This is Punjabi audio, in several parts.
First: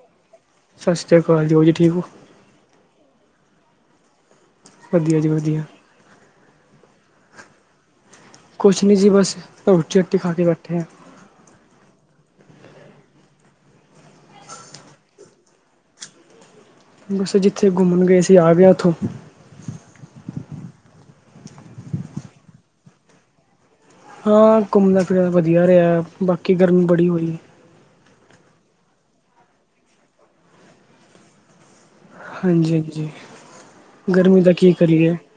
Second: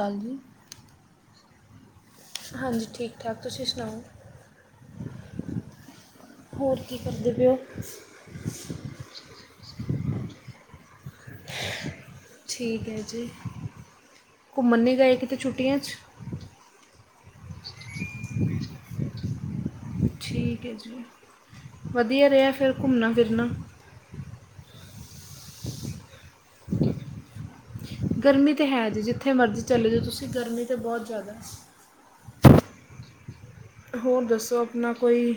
ਹਾਂਜੀ। ਸਤਿ ਸ਼੍ਰੀ ਅਕਾਲ ਜੀ ਹੋਰ ਜੀ ਠੀਕ ਓ? ਹਾਂਜੀ ਠੀਕ ਠਾਕ ਤੁਸੀਂ ਸੁਣਾਓ? ਵਧੀਆ ਜੀ ਵਧੀਆ। ਹੋਰ ਕੀ ਕਰਦੇ ਪਏ ਓ। ਕੁਛ ਨੀ ਜੀ ਬਸ ਰੋਟੀ ਰੋਟੀ ਖਾ ਕੇ ਬੈਠੇ ਐ। [inaudible] ਠੀਕ ਐ ਜੀ ਘੁੰਮਣ ਨੀ ਗਏ ਕਿਤੇ ਛੁੱਟੀਆਂ 'ਚ। ਬਸ ਜਿੱਥੇ ਘੁੰਮਣ ਗਏ ਸੀ ਆ ਗਿਆ ਉੱਥੋਂ। ਠੀਕ ਐ ਜੀ ਵਧੀਆ ਰਿਆ ਫਿਰ ਘੁੰਮਣਾ ਫਿਰਨਾ। ਹਾਂ, ਘੁੰਮਣਾ ਫਿਰਨ ਵਧੀਆ ਰਿਆ ਬਾਕੀ ਗਰਮੀ ਬੜੀ ਹੋਈ। ਗਰਮੀ ਤਾਂ ਹੈ ਜੀ ਜਿੱਥੇ ਮਰਜ਼ੀ ਚਲੇ ਜਾਓ ਤੁਸੀਂ ਗਰਮੀ ਤਾਂ ਬੋਤ ਜ਼ਿਆਦਾ। ਹਾਂਜੀ ਹਾਂਜੀ। ਹੋਰ ਗਰਮੀ ਦਾ ਦੱਸੋ ਕੀ ਆਪਣਾ ਕਰੀਏ ਕੋਈ?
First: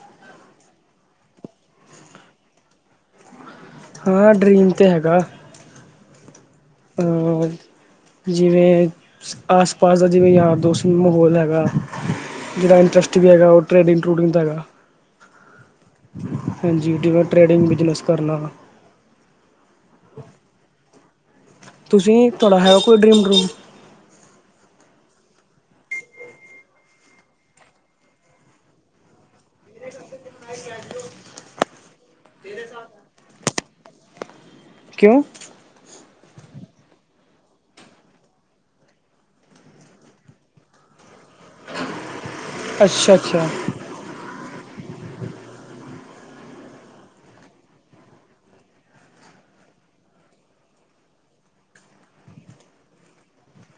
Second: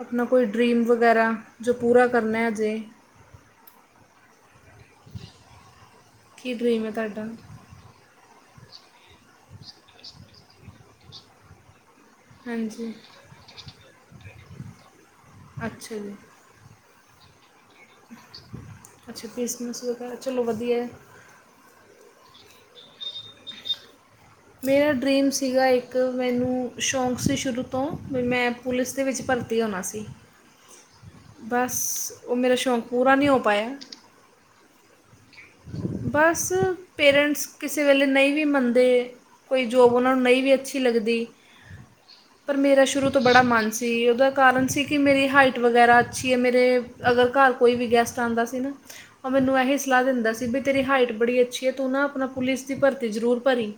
ਆਪਣਾ ਕੋਈ ਡਰੀਮ ਵਗੈਰਾ ਜੋ ਪੂਰਾ ਕਰਨਾ ਅਜੇ? ਹਾਂ ਡਰੀਮ ਤੇ ਹੈਗਾ। ਕੀ ਡਰੀਮ ਐ ਤੁਹਾਡਾ? ਜਿਵੇਂ ਆਸ ਪਾਸ ਦਾ ਜਿਵੇਂ ਯਾਰ ਦੋਸਤ ਮਾਹੌਲ ਹੈਗਾ। ਜਿਹੜਾ ਹਾਂਜੀ ਇੰਟਰਸਟ ਵੀ ਹੈਗਾ ਓ ਟਰੇਡਿੰਗ ਟਰੂਡਿੰਗ ਦਾ ਹੈਗਾ। ਅੱਛਾ ਜੀ। ਹਾਂਜੀ, ਜਿਵੇਂ ਟਰੇਡਿੰਗ ਬਿਜਨਸ ਕਰਨਾ। ਅੱਛਾ, ਕ੍ਰਿਸਮਸ ਵਗੈਰਾ ਚਲੋ ਵਧੀਆ। ਤੁਸੀਂ ਤੁਹਾਡਾ ਹੈ ਕੋਈ ਡਰੀਮ ਡਰੂਮ। ਮੇਰਾ ਡਰੀਮ ਸੀਗਾ ਇੱਕ ਮੈਨੂੰ ਸ਼ੌਂਕ ਸੀ ਸ਼ੁਰੂ ਤੋਂ ਵੀ ਮੈਂ ਪੁਲਿਸ ਦੇ ਵਿੱਚ ਭਰਤੀ ਹੋਣਾ ਸੀ। [inaudible] ਬਸ ਓ ਮੇਰਾ ਸ਼ੌਕ ਪੂਰਾ ਨੀ ਹੋ ਪਾਇਆ। ਕਿਓ? ਬਸ ਪੇਰੈਂਟਸ ਕਿਸੇ ਵੇਲੇ ਨੀ ਵੀ ਮੰਨਦੇ। ਕੋਈ ਜੋਬ ਓਨਾਂ ਨੂੰ ਨੀ ਵੀ ਅੱਛੀ ਲੱਗਦੀ ਪਰ ਮੇਰਾ ਸ਼ੁਰੂ ਅੱਛਾ ਤੋਂ ਬੜਾ ਅੱਛਾ ਮਨ ਸੀ। ਓਦਾਂ ਕਾਰਨ ਸੀ ਕਿ ਮੇਰੀ ਹਾਈਟ ਵਗੈਰਾ ਅੱਛੀ ਐ। ਮੇਰੇ ਅਗਰ ਘਰ ਕੋਈ ਵੀ ਗੈਸਟ ਆਂਦਾ ਸੀ ਨਾ, ਓ ਮੈਨੂੰ ਇਹੀ ਸਲਾਹ ਦਿੰਦਾ ਸੀ ਵੀ ਤੇਰੀ ਹਾਈਟ ਬੜੀ ਅੱਛੀ ਐ ਤੂੰ ਨਾ ਆਪਣਾ ਪੁਲਿਸ ਦੀ ਭਰਤੀ ਜ਼ਰੂਰ ਭਰੀ।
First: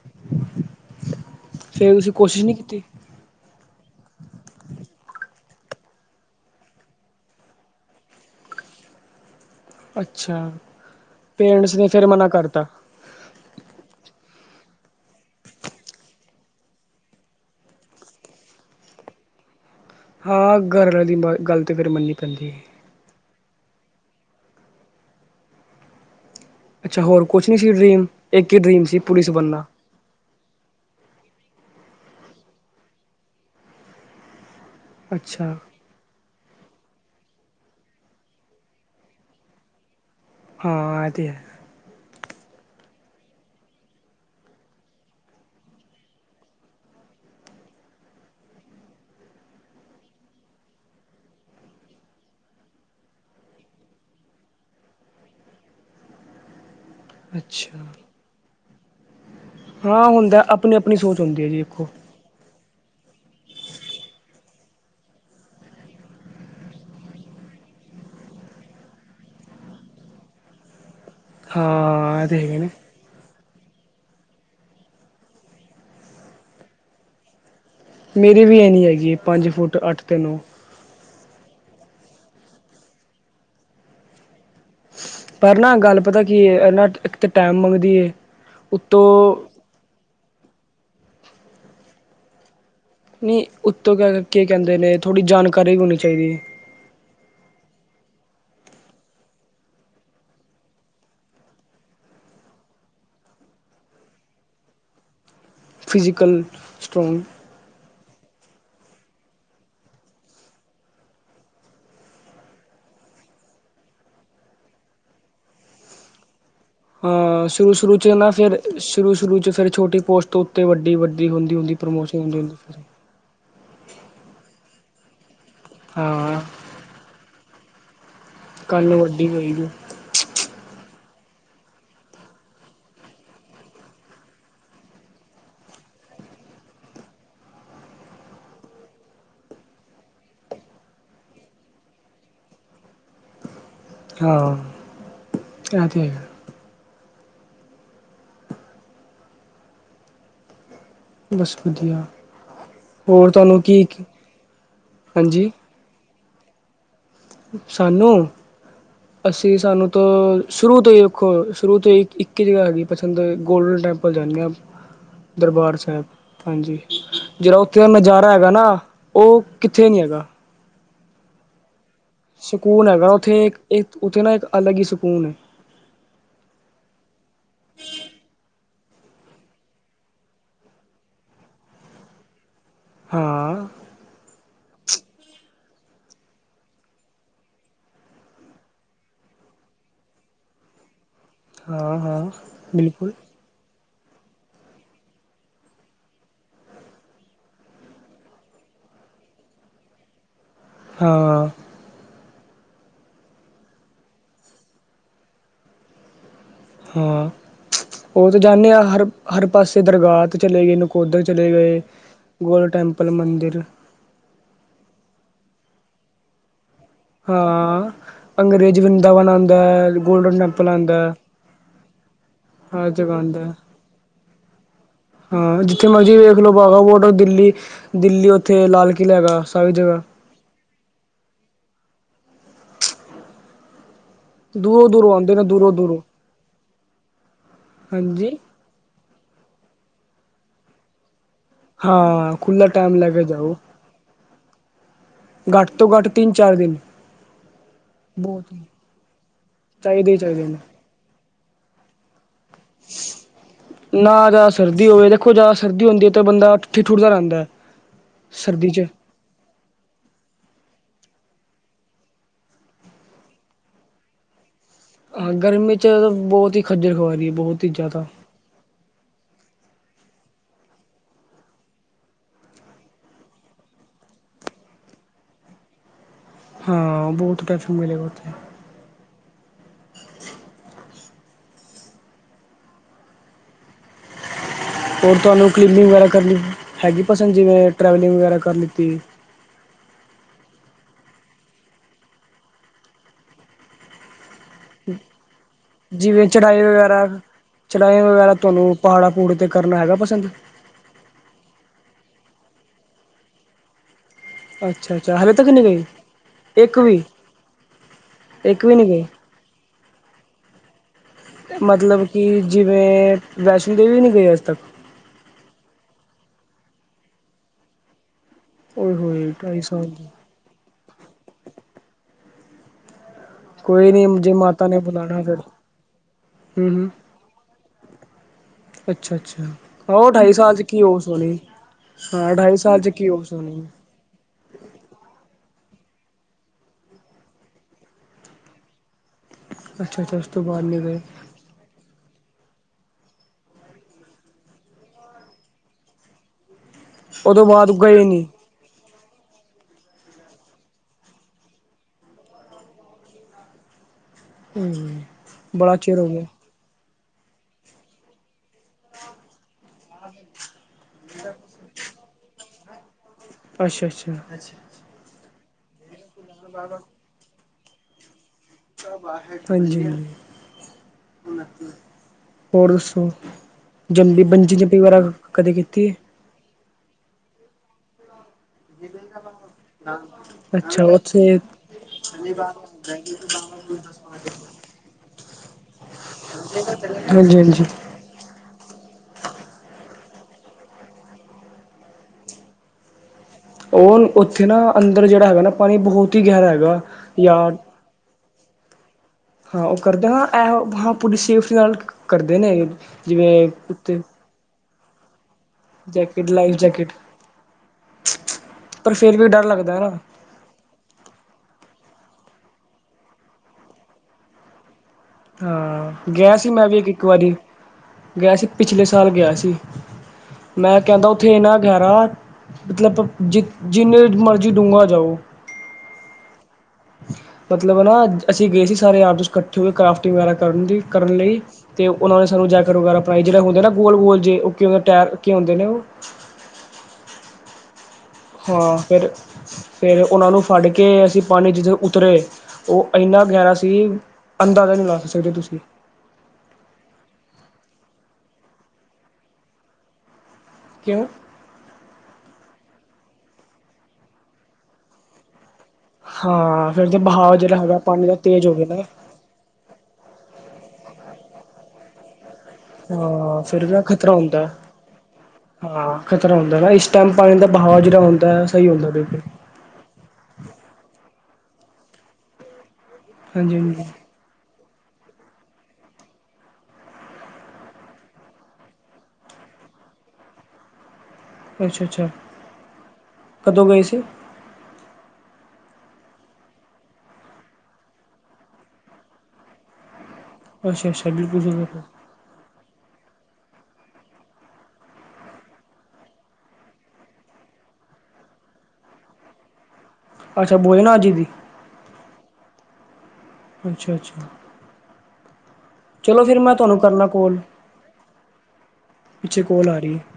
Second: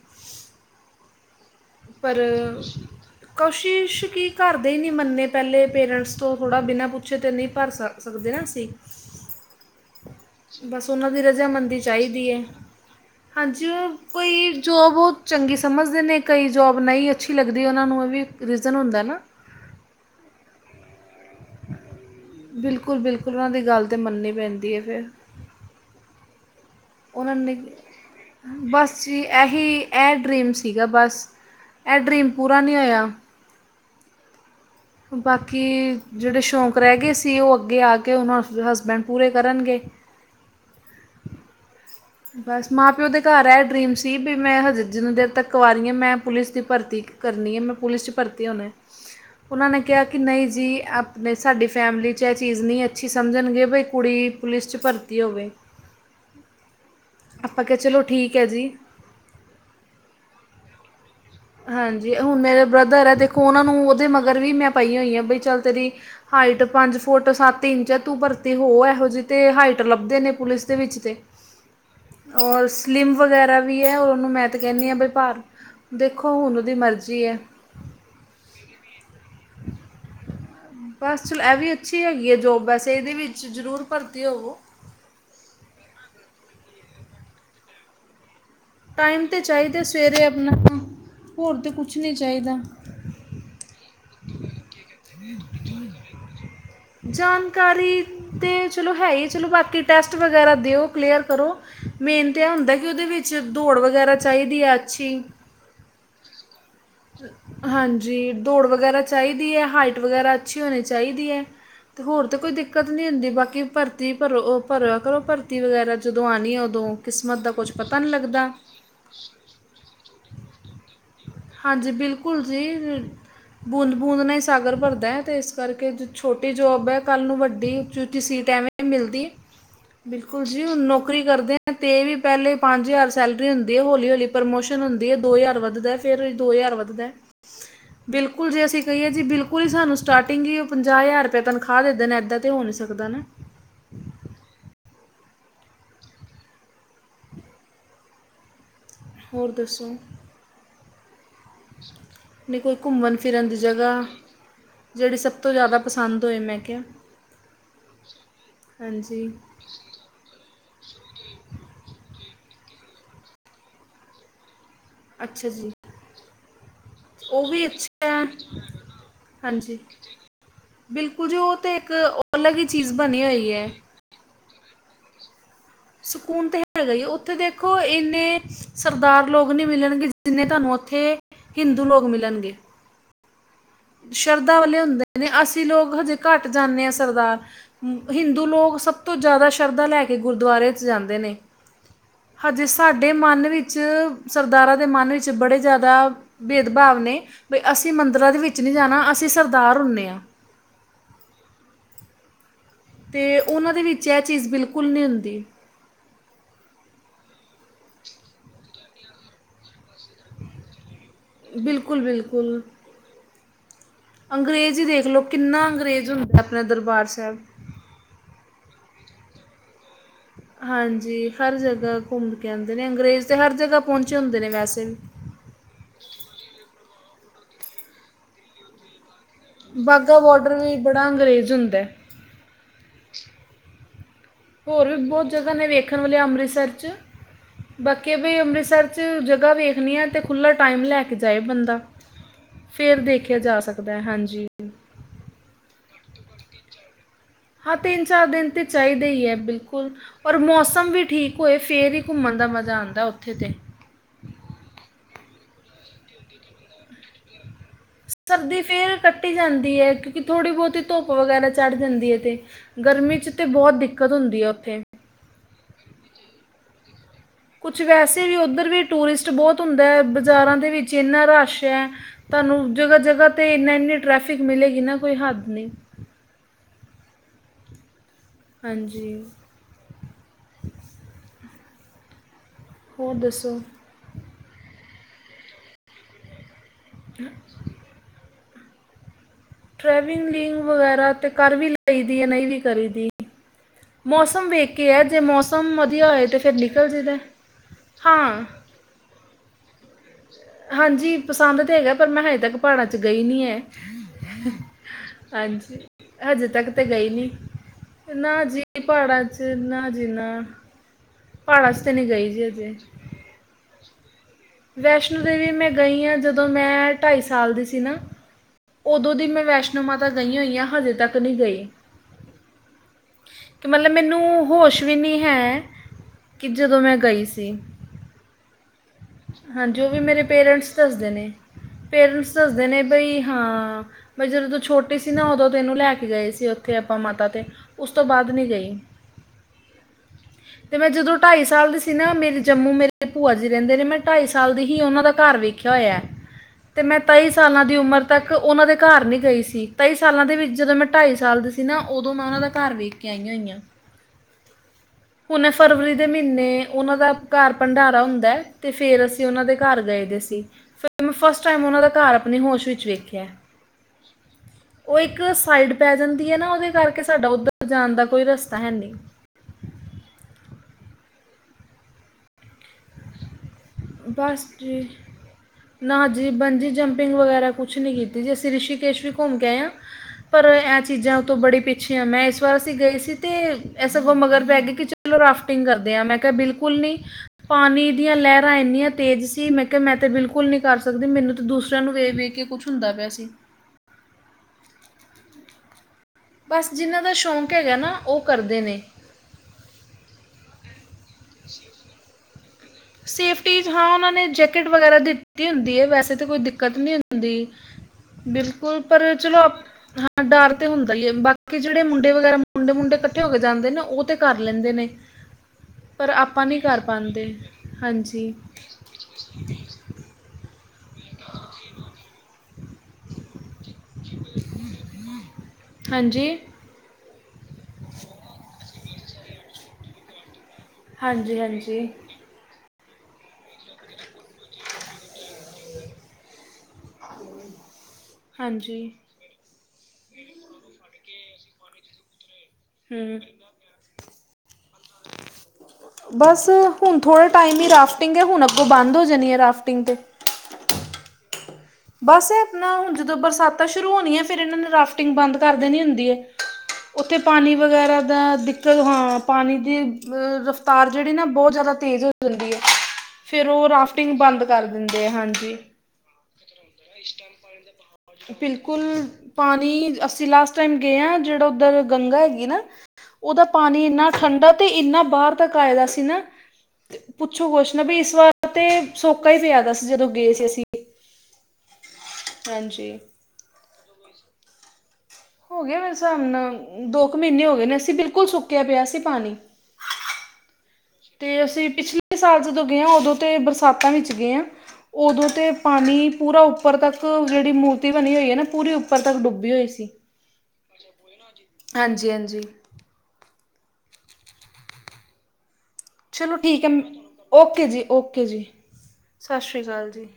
ਫੇਰ ਤੁਸੀਂ ਪਰ। ਕੋਸ਼ਿਸ਼ ਨਹੀਂ ਕੀਤੀ ਕੋਸ਼ਿਸ਼ ਕਿ ਘਰਦੇ ਹੀ ਨਹੀਂ ਮੰਨੇ ਪਹਿਲੇ ਪੇਰੈਂਟਸ ਤੋਂ ਥੋੜ੍ਹਾ ਬਿਨਾਂ ਪੁੱਛੇ ਤੇ ਨੀ ਭਰ ਸਕ ਸਕਦੇ ਨਾ ਅਸੀਂ ਅੱਛਾ, ਬਸ ਉਹਨਾਂ ਦੀ ਪੇਰੈਂਟਸ ਰਜ਼ਾਮੰਦੀ ਨੇ ਫ਼ੇਰ ਮਨਾਂ ਚਾਹੀਦੀ ਹੈ ਕਰਤਾ। ਹਾਂਜੀ ਓ ਕੋਈ ਜੋਬ ਉਹ ਚੰਗੀ ਸਮਝਦੇ ਨੇਂ। ਕਈ ਜੋਬ ਨਹੀਂ ਅੱਛੀ ਲੱਗਦੀ ਉਹਨਾਂ ਨੂੰ ਇਹ ਵੀ ਰੀਜ਼ਨ ਹੁੰਦਾਂ ਨਾ। ਹਾਂ ਗਰ ਵਾਲਿਆਂ ਦੀ ਗੱਲ ਤੇ ਫਿਰ ਮੰਨਨੀ ਪੈਂਦੀ ਏ। ਬਿਲਕੁਲ- ਬਿਲਕੁਲ ਉਹਨਾਂ ਦੀ ਗੱਲ ਤੇ ਮੰਣਨੀ ਪੈਂਦੀ ਏ ਫਿਰ ਅੱਛਾ ਹੋਰ ਉਹਨਾਂ ਕੁਛ ਨੇ, ਨਹੀਂ ਸੀ ਡਰੀਮ ਇੱਕ ਹੀ ਡਰੀਮ ਸੀ ਬਸ ਜੀ ਪੁਲਿਸ ਬਣਨਾ ਐਹੀ। ਐਹ ਡਰੀਮ ਸੀਗਾ ਬਸ, ਐਹ ਡਰੀਮ ਪੂਰਾਂ ਨੀਂ ਹੋਇਆਂ। ਅੱਛਾ ਬਾਕੀ ਜਿਹੜੇ ਸ਼ੌਕ ਰਹਿ ਗਏ ਸੀ ਉਹ ਅੱਗੇ ਆ ਕੇ ਹੁਣ ਹਸਬੈਂਡ ਪੂਰੇ ਕਰਨਗੇ। ਹਾਂ ਐਹ ਤੇ ਹੈ। ਬਸ ਮਾਂ ਪਿਓ ਦੇ ਘਰ ਐਹ ਡਰੀਮ ਸੀ ਵੀ ਮੈਂ ਹਜੇ ਜਿੰਨੀਂ ਦੇਰ ਤੱਕ ਕਵਾਰੀ ਆ, ਮੈਂ ਪੁਲਿਸ ਦੀ ਭਰਤੀ ਕਰਨੀ ਆ, ਮੈਂ ਪੁਲਿਸ ਚ ਭਰਤੀ ਹੋਣਾਂ ਏਂ। ਉਹਨਾਂ ਨੇ ਕਿਹਾ ਕਿ ਨਹੀਂ ਜੀ ਆਪਣੇ ਸਾਡੀ ਫੈਮਲੀ 'ਚ ਐਹ ਚੀਜ਼ ਨੀ ਅੱਛੀ ਸਮਝਣਗੇ ਬਈ ਕੁੜੀ ਪੁਲਿਸ 'ਚ ਭਰਤੀ ਹੋਵੇਂ। ਆਪਾਂ ਕਿਹਾਂ ਅੱਛਾ ਚਲੋ ਠੀਕ ਐ ਜੀ। ਹਾਂ ਹੁੰਦਾ ਐ, ਆਪਣੀਂ -ਆਪਣੀਂ ਸੋਚ ਹੁੰਦੀ ਐ ਜੀ ਵੇਖੋ। ਜੇ ਹੁਣ ਮੇਰੇ ਬ੍ਰਦਰ ਐ ਦੇਖੋਂ ਉਹਨਾਂ ਨੂੰ ਉਹਦੇ ਮਗਰ ਵੀ ਮੈਂ ਪਈ ਹੋਈ ਆਂ, ਬਈ ਚੱਲ ਤੇਰੀ ਹਾਈਟ ਪੰਜ ਫੁੱਟ ਸੱਤ ਇੰਚ ਐ, ਤੂੰ ਭਰਤੀ ਹੋ ਐਹੋ ਜਿਹੀ ਤੇ ਹਾਈਟ ਲੱਭਦੇ ਨੇਂ ਪੁਲਿਸ ਦੇ ਵਿੱਚ ਤੇ ਹਾਂ ਐਹ ਤੇ ਹੈਗੇ ਨੇਂ। ਸਲਿੱਮ ਵਗ਼ੈਰਾ ਵੀ ਐ, ਔਰ ਉਹਨੂੰ ਮੈਂ ਤਾਂ ਕਹਿੰਨੀ ਆ ਬਈ ਭਾਰ ਦੇਖੋਂ ਹੁਣ ਉਹਦੀ ਮਰਜ਼ੀ ਐ।। ਮੇਰੀ ਵੀ ਏਨੀ ਹੈਗੀ ਏ ਪੰਜ ਫੁੱਟ ਅੱਠ ਤੇ ਨੌਂ। ਬਸ ਚਲੋਂ ਐਹ ਵੀ ਅੱਛੀ ਹੈਗੀ ਐ ਜੋਬ ਵੈਸੇ ਇਹਦੇ ਵਿੱਚ ਜ਼ਰੂਰ ਭਰਤੀ ਹੋਵੋਂ। ਪਰ ਨਾ ਗੱਲ ਪਤਾ ਕੀ ਐ, ਇਹ ਨਾ ਇੱਕ ਤਾਂ ਟੈਮ ਮੰਗਦੀ ਏ। ਟਾਇਮ ਤੇ ਚਾਹੀਂਦਾ ਸਵੇਰੇ ਆਪਣਾਂ, ਹੋਰ ਤੇ ਕੁੱਛ ਨੀਂ ਚਾਹੀਂਦਾ। ਨਹੀਂ ਉੱਤੋਂ ਕ ਕੀ ਕਹਿੰਦੇ ਨੇ ਥੋੜ੍ਹੀ ਜਾਣਕਾਰੀ ਹੋਣੀ ਚਾਹੀਦੀ ਏ। ਜਾਣਕਾਰੀ ਤਾਂ ਚਲੋ ਹੈ ਈ, ਚਲੋਂ ਬਾਂਕੀ ਟੈਸਟ ਵਗ਼ੈਰਾ ਦਿਓ ਕਲੀਅਰ ਕਰੋਂ। ਮੇਨ ਤਾਂ ਐਹ ਹੁੰਦਾਂ ਕਿ ਉਹਦੇ ਵਿੱਚ ਦੌੜ ਵਗ਼ੈਰਾ ਚਾਹੀਂਦੀ ਐ ਅੱਛੀ ਫਿਜ਼ੀਕਲ ਸਟਰ੍ਰੋਂਗ। ਹਾਂਜੀ ਦੌੜ ਵਗ਼ੈਰਾ ਚਾਹੀਂਦੀ ਐ, ਹਾਈਟ ਵਗ਼ੈਰਾ ਅੱਛੀ ਹੋਣੀ ਚਾਹੀਂਦੀ ਐ। ਤੇ ਹੋਰ ਤੇ ਕੋਈ ਦਿੱਕਤ ਨੀਂ ਹੁੰਦੀਂ ਬਾਂਕੀ ਭਰਤੀ ਭਰੋ ਉਹ ਭਰਿਆ ਕਰੋ ਭਰਤੀ ਵਗ਼ੈਰਾ। ਜਦੋਂ ਆਣੀ ਆ, ਉਦੋਂ ਕਿਸ਼ਮਤ ਦਾ ਕੁੱਛ ਪਤਾਂ ਨੀ ਲੱਗਦਾ। ਸ਼ੁਰੂ- ਸ਼ੁਰੂ 'ਚ ਫ਼ਿਰ ਛੋਟੀ ਪੋਸਟ ਤੋਂ ਉੱਤੇ ਵੱਡੀ- ਵੱਡੀ ਹੁੰਦੀਂ -ਹੁੰਦੀਂ ਹਾਂਜੀ ਪ੍ਰਮੋਸ਼ਨ ਹੁੰਦੀ ਬਿਲਕੁਲ -ਹੁੰਦੀ ਜੀ ਫਿਰ ਬੂੰਦ -ਬੂੰਦ ਨਾਲ ਹੀ ਸਾਗਰ ਭਰਦਾ ਐ ਤੇ ਇਸ ਕਰਕੇ ਜੋ ਹਾਂ ਛੋਟੀ ਜੋਬ ਐ ਕੱਲ ਨੂੰ ਵੱਡੀ ਉਚੀ- ਉੱਚੀ ਸੀਟ ਤੇ ਕੱਲ ਐਵੇਂ ਨੂੰ ਮਿਲ਼ਦੀ ਵੱਡੀ ਐ। ਹੋਏਗੀ ਬਿਲਕੁਲ ਜੀ ਹੁਣ ਨੌਕਰੀ ਕਰਦੇ ਐ ਤੇ ਵੀ ਪਹਿਲੇ ਪੰਜ ਹਜ਼ਾਰ ਸੈਲਰੀ ਹੁੰਦੀ ਆ‌ ਹੌਲੀ- ਹੌਲੀ ਪ੍ਰਮੋਸ਼ਨ ਹੁੰਦੀ ਆ, ਦੋ ਹਜ਼ਾਰ ਵੱਧਦਾ ਫਿਰ ਦੋ ਹਜ਼ਾਰ ਵੱਧਦਾ। [inaudible] ਬਿਲਕੁਲ ਜੇ ਅਸੀਂ ਕਹੀਏ ਜੀ ਬਿਲਕੁਲ ਹੀ ਸਾਨੂੰ ਸਟਾਰਟਿੰਗ ਹੀ ਉਹ ਪੰਜਾਹ ਹਜ਼ਾਰ ਰੁਪਏ ਤਨਖਾਹ ਦੇਦੇ ਨੇ ਏਦਾਂ ਤਾਂ ਹੋ ਨੀਂ ਸਕਦਾਂ ਨਾ ਹਾਂ, ਐਹ ਤੇ ਹੈਂ ਈ। ਹੋਰ ਦੱਸੋ। ਬਸ ਵਧੀਆ ਨਹੀਂ ਕੋਈ ਘੁੰਮਣ- ਹੋਰ ਫਿਰਨ ਦੀ ਤੁਹਾਨੂੰ ਕੀ ਜਗਾਂ ਜਿਹੜੀ ਸਭ ਹਾਂਜੀ ਤੋਂ ਜ਼ਿਆਦਾ ਪਸੰਦ ਹੋਏ, ਮੈਂ ਕਿਆ ਸਾਨੂੰ, ਅਸੀਂ ਸਾਨੂੰ ਤਾਂ ਸ਼ੁਰੂ ਤੋਂ ਹੀ ਦੇਖੋ ਸ਼ੁਰੂ ਤੋਂ ਹੀ ਇੱਕ ਹੀ ਜਗ੍ਹਾ ਹੈਗੀ ਪਸੰਦ ਗੋਲਡਨ ਟੈਂਪਲ ਜਾਂਦੇ ਆ। ਅੱਛਾ ਜੀ ਦਰਬਾਰ ਸੈਬ। ਹਾਂਜੀ ਉਹ ਜੇੜਾ ਵੀ ਉੱਥੇ ਦਾ ਅੱਛਾ ਹੈ ਨਜ਼ਾਰਾ ਹੈਗਾ ਨਾ ਉਹ ਹਾਂਜੀ ਕਿੱਥੇ ਨੀ ਹੈਗਾ। ਬਿਲਕੁਲ ਜੀ ਓ ਤੇ ਇੱਕ ਅਲੱਗ ਹੀ ਸਕੂਨ ਚੀਜ਼ ਹੈਗਾ ਬਣੀ ਉੱਥੇ ਹੋਈ ਹੈ ਏਕ-ਏਕ ਉੱਥੇ ਨਾ ਏਕ ਅਲੱਗ ਈ ਸੁਕੂਨ ਏ। ਸੁਕੂਨ ਤੇ ਹੈਗਾ ਈ ਏ ਉੱਥੇ ਦੇਖੋ ਇੰਨੇ ਸਰਦਾਰ ਲੋਗ ਨੀ ਮਿਲਣਗੇ ਜਿੰਨੇ ਤਾਨੂੰ ਉੱਥੇ ਹਿੰਦੂ ਲੋਗ ਮਿਲਨਗੇ। ਹਾਂ ਸ਼ਰਧਾ ਵਾਲੇ ਹੁੰਦੇ ਨੇ ਅਸੀਂ ਲੋਗ ਹਜੇ ਕਾਟ ਜਾਂਨੇ ਆ ਸਰਦਾਰ। ਹੁ ਹਿੰਦੂ ਲੋਗ ਸਭ ਤੋਂ ਜ਼ਾਦਾ ਸ਼ਰਧਾ ਲੈ ਕੇ ਗੁਰਦੁਆਰੇ ਚ ਜਾਂਦੇ ਨੇ। ਹਾਂ-ਹਾਂ ਹਜੇ ਬਿਲਕੁਲ ਸਾਡੇ ਮਨ ਵਿੱ ਚ ਸਰਦਾਰਾਂ ਦੇ ਮਨ ਵਿੱਚ ਬੜੇ ਜ਼ਾਦਾ ਭੇਦਭਾਵ ਨੇ ਬਈ ਅਸੀਂ ਮੰਦਰਾਂ ਦੇ ਵਿੱ ਚ ਨੀ ਜਾਨਾ ਅਸੀਂ ਸਰਦਾਰ ਹੁੰਨੇ ਆ। ਹਾਂ ਅਤੇ ਉਨਾਂ ਦੇ ਵਿੱਚ ਏ ਚੀਜ਼ ਬਿਲਕੁਲ ਨੀ ਹੁੰਦੀ। ਹਾਂ ਉ ਤੇ ਜਾਂਨੇ ਆ ਹਰ-ਹਰ ਪਾਸੇ ਦਰਗਾਹ ਤੇ ਚਲੇ ਗਏ ਨਕੋਦਰ ਚਲੇ ਗਏ ਬਿਲਕੁਲ ਬਿਲਕੁਲ ਗੋਲਡ ਟੈਂਪਲ ਮੰਦਿਰ। ਅੰਗਰੇਜ਼ ਈ ਦੇਖ ਲੋ ਕਿੰਨਾ ਅੰਗਰੇਜ਼ ਹੁੰਦਾ ਆਪਨੇ ਦਰਬਾਰ ਸਾ ਹਾਂ ਅੰਗਰੇਜ਼ ਵਿੰਦਾਵਨ ਆਂਦਾ। ਗੋਲਡਨ ਟੈਂਪਲ ਆਂਦਾ ਹਾਂਜੀ ਹਰ ਜਗਾ ਘੁੰਮ ਕੇ ਆਂਦੇ ਨੇ ਹਰ ਜਗ੍ਹਾ ਅੰਗਰੇਜ਼ ਤੇ ਆਂਦਾ। ਹਰ ਜਗਾ ਪੌਂਚੇ ਹੁੰਦੇ ਨੇ ਵੈਸੇ ਵੀ। ਹਾਂ ਜਿੱਥੇ ਮਰਜੀ ਵੇਖ ਲੋ ਬਾਗਾ ਬੋਡਰ ਦਿੱਲੀ-ਦਿੱਲੀ ਉੱਥੇ ਲਾਲ ਕਿਲ੍ਹਾ ਹੈਗਾ। ਸਾਰੀ ਜਗ੍ਹਾ ਬਾਗਾ ਬਾਰਡਰ ਵੀ ਬੜਾ ਅੰਗਰੇਜ਼ ਹੁੰਦਾ। ਹੋਰ ਵੀ ਦੂਰੋਂ-ਦੂਰੋਂ ਬੋਤ ਆਂਦੇ ਜਗਾ ਨੇ ਦੂਰੋਂ-ਦੂਰੋਂ ਵੇਖਣ ਵਾਲਿਆ ਅੰਮ੍ਰਿਤਸਰ ਚ ਬਾਕੀ ਹਾਂਜੀ ਵਈ ਅੰਮ੍ਰਿਤਸਰ ਚ ਜਗਾ ਵੇਖਨਿਆ ਤੇ ਖੁੱਲ੍ਹਾ ਟਾਈਮ ਲੈ ਕੇ ਜਾਏ ਬੰਦਾ ਹਾਂ ਖੁੱਲਾ ਟਾਈਮ ਫੇਰ ਲੈ ਕੇ ਦੇਖਿਆ ਜਾਓ। ਜਾ ਸਕ ਦਾ ਹਾਂਜੀ। ਘੱਟ ਤੋਂ ਘੱਟ ਤਿੰਨ-ਚਾਰ ਦਿਨ। ਹਾਂ ਤਿੰਨ-ਚਾਰ ਦਿਨ ਬਹੁਤ ਤੇ ਚਾਈਦੇ ਈ ਏ ਬਿਲਕੁਲ ਚਾਹੀਦੇ ਹੀ ਔਰ ਚਾਹੀਦੇ ਨੇ। ਮੌਸਮ ਵੀ ਠੀਕ ਹੋਏ ਫੇਰ ਈ ਘੁੰਮਨ ਦਾ ਮਜ਼ਾ ਆਂਦਾ ਉੱਥੇ ਤੇ। ਨਾ ਜਾ ਸਰਦੀ ਹੋਵੇ ਦੇਖੋ ਜਾਂ ਸਰਦੀ ਹੁੰਦੀ ਏ ਤੇ ਬੰਦਾ ਠੀਠੁਠਦਾ ਰੇਂਦਾ। ਸਰਦੀ ਫੇਰ ਕੱਟੀ ਜਾਂਦੀ ਏ ਕਿਉਂਕਿ ਥੋੜ੍ਹੀ ਬੋਤੀ ਧੁੱਪ ਵਗੈਰਾ ਚੜ ਜਾਂਦੀ ਏ ਤੇ। ਗਰਮੀ ਇਚ ਤੇ ਬੋਤ ਦਿੱਕਤ ਹੁੰਦੀ ਏ ਉਥੇ। ਹਾਂ ਗਰਮੀ ਚ ਬੋਤ ਹੀ ਖੱਜਲ ਖੂਆਰੀ ਏ ਬੋਤ ਹੀ ਜ਼ਾਦਾ। ਤੇਵੀ ਉੱਧਰ ਵੀ ਟੂਰਿਸਟ ਬੋਤ ਹੁੰਦਾ ਏ ਬਜ਼ਾਰਾਂ ਦੇ ਵਿੱਚ ਇੰਨਾ ਰਸ਼ ਐ। ਤਾਨੂੰ ਜਗ੍ਹਾ-ਜਗ੍ਹਾ ਤੇ ਇੰਨਾ-ਇੰਨੀ ਟਰੈਫਿਕ ਮਿਲੇਗੀ ਨਾ ਕੋਈ ਹੱਦ ਨੀ। ਹਾਂ, ਬੋਤ ਟੈਫਿਕ ਮਿਲੇਗਾ ਓਥੇ। ਹਾਂਜੀ ਹੋਰ ਦੱਸੋ? ਹੋਰ ਤੁਆਨੂੰ ਕਲੀਬਿੰਗ ਵਗੈਰਾ ਕਰਨੀ ਹੈਗੀ ਪਸੰਦ ਜਿਵੇਂ ਟ੍ਰੈਵਲਿੰਗ ਵਗੈਰਾ ਕਰ ਲਿੱਤੀ। ਟ੍ਰੈਵਿੰਗ ਲਿੰਗ ਵਗੈਰਾ ਤੇ ਕਰ ਵੀ ਲਈ ਦੀ ਏ ਨਈ ਵੀ ਕਰੀ ਦੀ। ਮੌਸਮ ਵੇਖ ਕੇ ਏ ਜੇ ਮੌਸਮ ਵਧੀਆ ਹੋਏ ਜਿਵੇਂ ਤੇ ਫੇਰ ਚੜਾਈ ਨਿਕਲ ਜਾਈ ਦਾ ਹਾਂ। ਪਾੜਾ ਪੂੜ ਤੇ ਕਰਨਾ ਹੈਗਾ ਪਸੰਦ? ਹਾਂਜੀ ਪਸੰਦ ਤੇ ਹੈਗਾ ਪਰ ਮੈਂ ਹਜੇ ਤੱਕ ਪਾੜਾਂ ਚ ਗਈ ਨੀ ਐ। ਅੱਛਾ ਅੱਛਾ ਹਾਲੇ ਤੱਕ ਨਹੀਂ ਹਾਂਜੀ, ਗਏ ਹਜੇ ਤੱਕ ਇੱਕ ਤੇ ਵੀ ਗਈ ਨੀ। ਨਾ ਜੀ ਇੱਕ ਵੀ ਨਹੀਂ ਗਏ ਪਾੜਾਂ ਚ ਨਾ ਜੀ ਨਾ। ਪਹਾੜਾਂ 'ਚ ਤੇ ਮਤਲਬ ਨਹੀਂ ਕਿ ਗਈ ਜੀ ਅਜੇ ਜਿਵੇਂ ਵੈਸ਼ਨੋ ਦੇਵੀ ਵੀ ਨੀ ਗੇ ਅੱਜ ਤੱਕ? ਵੈਸ਼ਨੋ ਦੇਵੀ ਮੈਂ ਗਈ ਆ ਜਦੋਂ ਮੈਂ ਢਾਈ ਸਾਲ ਦੀ ਸੀ ਨਾ ਓਏ ਉਦੋ ਦੀ ਹੋਏ ਮੈਂ ਢਾਈ ਵੈਸ਼ਨੋ ਸਾਲ ਮਾਤਾ ਗਈ ਹੋਈਆਂ, ਹਜੇ ਤੱਕ ਨੀ ਗਈ। ਕੇ ਕੋਈ ਮਤਲਬ ਨੀ ਜੇ ਮੈਨੂੰ ਮਾਤਾ ਨੇ ਹੋਸ਼ ਵੀ ਬੁਲਾਣਾ ਨੀ ਫਿਰ ਹੈ ਕਿ ਹੂੰ ਜਦੋਂ ਹੂੰ ਮੈਂ ਗਈ ਸੀ। ਅੱਛਾ ਅੱਛਾ ਹਾਂਜੀ ਉ ਵੀ ਆਹੋ ਮੇਰੇ ਢਾਈ ਸਾਲ ਚ ਪੇਰੈਂਟਸ ਕੀ ਹੋਸ ਦੱਸਦੇ ਨੇ ਹੋਣੀ ਪੇਰੈਂਟਸ ਹਾਂ ਢਾਈ ਦੱਸਦੇ ਸਾਲ ਨੇ ਚ ਕੀ ਬਈ ਹੋਸ ਹੋਣੀ ਹਾਂ ਬਈ ਜਦੋਂ ਤੂੰ ਛੋਟੀ ਸੀ ਨਾ ਉਦੋਂ ਤੈਨੂੰ ਲੈ ਕੇ ਗਏ ਸੀ ਉੱਥੇ ਆਪਾਂ ਮਾਤਾ 'ਤੇ ਉਸ ਤੋਂ ਬਾਦ ਨੀ ਗਈ। ਅੱਛਾ-ਅੱਛਾ। ਉਸ ਤੋਂ ਬਾਦ ਨੀ ਗਏ। ਢਾਈ ਸਾਲ ਦੀ ਸੀ ਨਾ ਮੇਰੇ ਜੰਮੂ ਮੇਰੇ ਭੂਆ ਜੀ ਰੇਂਦੇ ਨੇ‌। ਮੈਂ ਢਾਈ ਸਾਲ ਦੀ ਹੀ ਉਹਨਾਂ ਦਾ ਘਰ ਵੇਖਿਆ ਹੋਇਐ ਤੇ ਮੈਂ ਤੇਈ ਉਹਦੋਂ ਸਾਲਾਂ ਬਾਅਦ ਦੀ ਉਮਰ ਗਏ ਨੀ ਤੱਕ ਉਹਨਾਂ ਦੇ ਘਰ ਨੀ ਗਈ ਸੀ ਕਈ ਸਾਲਾਂ ਦੇ ਵਿੱਚ ਜਦੋਂ ਮੈਂ ਢਾਈ ਸਾਲ ਦੀ ਸੀ ਨਾ ਉਦੋਂ ਮੈਂ ਉਹਨਾਂ ਦਾ ਘਰ ਵੇਖ ਕੇ ਆਈਆਂ ਹੋਈਆਂ। [inaudible] ਹੂੰ ਹੁਣ ਬੜਾ ਫਰਵਰੀ ਚਿਰ ਦੇ ਹੋ ਗਿਆ ਮਹੀਨੇ ਉਹਨਾਂ ਦਾ ਘਰ ਭੰਡਾਰਾ ਹੁੰਦਾ ਤੇ ਫੇਰ ਅਸੀਂ ਉਹਨਾਂ ਦੇ ਘਰ ਗਏ ਦੇ ਸੀ। ਮੈਂ ਫਸਟ ਟਾਈਮ ਉਹਨਾਂ ਦਾ ਘਰ ਆਪਣੀ ਹੋਸ਼ ਵਿੱਚ ਵੇਖਿਐ। ਅੱਛਾ-ਅੱਛਾ। ਉਹ ਇੱਕ ਸਾਈਡ ਪੈ ਜਾਂਦੀ ਐ ਨਾ ਉਹਦੇ ਕਰਕੇ ਸਾਡਾ ਉੱਧਰ ਜਾਣ ਦਾ ਕੋਈ ਰਸਤਾ ਹੈ ਨਹੀਂ ਹਾਂਜੀ‌। ਹਾਂ, ਹੋਰ ਦੱਸੋ ਜੰਬੀ ਬਸ ਬੰਜੀ ਜੰਪੀ ਜੀ ਵਾਰਾ ਕਦੀ ਕੀਤੀ ਏ। ਨਾ ਜੀ ਬੰਜੀ ਜੰਪਿੰਗ ਵਗੈਰਾ ਕੁਛ ਨੀ ਕੀਤੀ। ਜੀ ਅਸੀਂ ਰਿਸ਼ੀਕੇਸ਼ ਵੀ ਘੁੰਮ ਕੇ ਆਏ ਆ ਪਰ ਇਹ ਅੱਛਾ ਚੀਜ਼ਾਂ ਉਤੋਂ ਉੱਥੇ ਬੜੀ ਪਿੱਛੇ ਆਂ ਮੈਂ। ਇਸ ਵਾਰ ਅਸੀਂ ਗਏ ਸੀ ਤੇ ਐ ਸਗੋਂ ਮਗਰ ਪੈ ਗਏ ਕਿ ਚਲੋ ਰਾਫਟਿੰਗ ਕਰਦੇ ਆ। ਮੈਂ ਕਿਹਾ ਬਿਲਕੁਲ ਨਹੀਂ। ਹਾਂਜੀ ਹਾਂਜੀ ਪਾਣੀ [unintelligible] ਇੰਨੀਆਂ ਤੇਜ਼ ਸੀ ਮੈਂ ਕੇਆ ਮੈਂ ਤੇ ਬਿਲਕੁਲ ਨਈ ਕਰ ਸਕਦੀ। ਮੈਨੂੰ ਤਾਂ ਦੂਸਰਿਆਂ ਨੂੰ ਵੇ ਵੇਖ ਕੇ ਕੁਛ ਹੁੰਦਾ ਪਿਆ ਸੀ। ਓ ਉੱਥੇ ਨਾ ਅੰਦਰ ਜੇਹੜਾ ਹੈਗਾ ਨਾ ਪਾਣੀ ਬਹੁਤ ਹੀ ਗਹਿਰਾ ਬਸ ਹੈਗਾ ਜਿਨ੍ਹਾਂ ਦਾ ਸ਼ੌਕ ਯਾਰ ਹੈਗਾ ਨਾ ਉਹ ਕਰਦੇ ਨੇ। ਹਾਂ ਉਹ ਕਰਦੇ ਹਾਂ, ਇਹ ਹਾਂ ਪੁਲਿ ਸੇਫ ਨਾਲ ਕਰਦੇ ਨੇ। ਜਿਵੇਂ ਸੇਫਟੀ ਹਾਂ ਉੱਤੇ ਉਹਨਾਂ ਨੇ ਜੈਕਟ ਵਗੈਰਾ ਦਿੱਤੀ ਹੁੰਦੀ ਐ ਵੈਸੇ ਤਾਂ ਜੈਕਟ ਕੋਈ ਲਾਈਫ ਦਿੱਕਤ ਜੈਕਟ ਨਹੀਂ ਹੁੰਦੀ ਬਿਲਕੁਲ ਪਰ ਫਿਰ ਵੀ ਡਰ ਚਲੋ। ਲੱਗਦਾ ਨਾ ਅਅ ਪ ਡਰ ਤੇ ਹੁੰਦਾ ਈ ਐ ਬਾਕੀ ਜਿਹੜੇ ਮੁੰਡੇ ਵਗੈਰਾ ਮੁੰਡੇ-ਮੁੰਡੇ ਇਕੱਠੇ ਹੋ ਕੇ ਜਾਂਦੇ ਨੇ ਓ ਤੇ ਕਰ ਲੈਂਦੇ ਨੇ। ਪਰ ਹਾਂ। ਗਿਆ ਆਪਾਂ ਸੀ ਨਹੀਂ ਮੈਂ ਵੀ ਕਰ ਇੱਕ ਪਾਉਂਦੇ ਵਾਰੀ। ਗਿਆ ਹਾਂਜੀ ਸੀ ਪਿਛਲੇ ਸਾਲ ਗਿਆ ਸੀ। ਮੈਂ ਕਹਿੰਨਾ ਉੱਥੇ ਇਨਾ ਗਹਿਰਾ ਮਤਲਬ ਜਿ-ਜਿੰਨੇ ਮਰਜ਼ੀ ਡੂੰਘਾ ਜਾਓ। ਹਾਂਜੀ। ਮਤਲਬ ਨਾ ਅਸੀਂ ਗਏ ਸੀ ਸਾਰੇ ਯਾਰ-ਦੋਸਤ ਇਕੱਠੇ ਹੋ ਕੇ ਕਰਾਫਟਿੰਗ ਵਗੈਰਾ ਕਰਨ ਲਈ ਕਰਨ ਹਾਂਜੀ ਲਈ ਹਾਂਜੀ ਤੇ ਉਹਨਾਂ ਨੇ ਸਾਨੂੰ ਜਾਕੇ ਚੱਕੜ ਵਗੈਰਾ ਪਾਏ ਜਿਹੜੇ ਹੁੰਦੇ ਨਾ ਗੋਲ-ਗੋਲੇ ਜੇ। ਉਹ ਟਾਇਰ ਰੱਖੇ ਹੁੰਦੇ ਨੇ ਓ ਹਾਂ ਹਾਂਜੀ ਫਿਰ-ਫਿਰ ਉਹਨਾਂ ਨੂੰ ਫੜ ਕੇ ਅਸੀਂ ਪਾਣੀ ਚ ਜਦੋਂ ਉਤਰੇ ਉਹ ਹੂੰ ਇੰਨਾ ਗਹਿਰਾ ਸੀ ਅੰਦਾਜ਼ਾ ਨਈ ਲਾ ਸਕਦੇ ਤੁਸੀਂ। ਬਸ ਹੁਣ ਥੋੜ੍ਹਾ ਟਾਈਮ ਈ ਰਾਫਟਿੰਗ ਐ। ਹੁਣ ਅੱਗੋਂ ਬੰਦ ਹੋ ਜਾਣੀ ਐ ਰਾਫਟਿੰਗ ਤੇ। ਕਿਉਂ? ਬਸ ਇਹ ਆਪਣਾ ਹੁਣ ਜਦੋਂ ਬਰਸਾਤਾਂ ਸ਼ੁਰੂ ਹੋਣੀਆਂ ਫਿਰ ਇਹਨਾਂ ਨੇ ਰਾਫਟਿੰਗ ਬੰਦ ਕਰ ਦੇਨੀ ਹੁੰਦੀ ਐ। ਹਾਂ ਫਿਰ ਤੇ ਉੱਥੇ ਬਹਾਵ ਪਾਣੀ ਜਿਹੜਾ ਹੈਗਾ ਵਗੈਰਾ ਪਾਣੀ ਦਾ ਤੇਜ਼ ਹੋ ਗਿਆ ਦਿੱਕਤ ਨਾ ਹਾਂ ਪਾਣੀ ਦੀ ਰਫਤਾਰ ਜਿਹੜੀ ਨਾ ਬਹੁਤ ਜ਼ਿਆਦਾ ਤੇਜ਼ ਹੋ ਦੀ ਹੈ ਹਾਂ ਫਿਰ ਉਹ ਨਾ ਖ਼ਤਰਾ ਰਾਫਟਿੰਗ ਬੰਦ ਕਰ ਦਿੰਦੇ ਆ ਹਾਂਜੀ ਖਤਰਾ ਹੁੰ ਦਾ ਨਾ ਇਸ ਟਾਈਮ ਪਾਣੀ ਦਾ ਬਹਾਵ ਜੇੜਾ ਹੁੰਦਾ ਸਹੀ ਹੁੰਦਾ ਬਿਲਕੁਲ ਪਾਣੀ ਅਸੀਂ ਲਾਸਟ ਟਾਈਮ ਗਏ ਹਾਂ ਜਿਹੜਾ ਉੱਧਰ ਗੰਗਾ ਹੈਗੀ ਨਾ ਉਹਦਾ ਹਾਂਜੀ ਪਾਣੀ ਹਾਂਜੀ ਇੰਨਾ ਠੰਡਾ ਤੇ ਇੰਨਾ ਬਾਹਰ ਤੱਕ ਆਏ ਦਾ ਸੀ ਨਾ ਤੇ ਪੁੱਛੋ ਕੁਛ ਨਾ ਇਸ ਵਾਰ ਤੇ ਸੋਕਾ ਹੀ ਪਿਆ ਸੀ ਜਦੋਂ ਗਏ ਸੀ ਅਸੀਂ ਅੱਛਾ, ਅੱਛਾ ਹਾਂਜੀ ਕਦੋਂ ਗਏ ਸੀ ਹੋ ਗਿਆ ਮੇਰੇ ਹਿਸਾਬ ਨਾਲ ਦੋ ਕੇ ਮਹੀਨੇ ਹੋ ਗਏ ਨੇ ਅਸੀਂ ਬਿਲਕੁਲ ਸੁੱਕਿਆ ਪਿਆ ਸੀ ਪਾਣੀ ਅੱਛਾ ਅੱਛਾ ਤੇ ਬਿਲਕੁਲ ਅਸੀਂ ਪਿਛਲੇ ਸਾਲ ਜਦੋਂ ਗਏ ਹਾਂ ਉਦੋਂ ਤੇ ਬਰਸਾਤਾਂ ਵਿੱਚ ਗਏ ਹਾਂ ਉਦੋਂ ਤੇ ਪਾਣੀ ਪੂਰਾ ਉੱਪਰ ਤੱਕ ਜਿਹੜੀ ਮੂਰਤੀ ਬਣੀ ਹੋਈ ਹੈ ਨਾ ਪੂਰੀ ਉੱਪਰ ਤੱਕ ਡੁੱਬੀ ਹੋਈ ਸੀ ਅੱਛਾ ਬੋਏ ਨਾ ਅਜੇ ਦੀ ਹਾਂਜੀ, ਹਾਂਜੀ ਅੱਛਾ, ਅੱਛਾ ਚਲੋ ਫਿਰ ਮੈਂ ਠੀਕ ਹੈ ਤੁਹਾਨੂੰ ਕਰਨਾ ਕੋਲ ਓਕੇ ਜੀ ਓਕੇ ਜੀ ਸਤਿ ਪਿੱਛੇ ਸ਼੍ਰੀ ਕੋਲ ਆ ਅਕਾਲ ਰਹੀ ਹੈ ਜੀ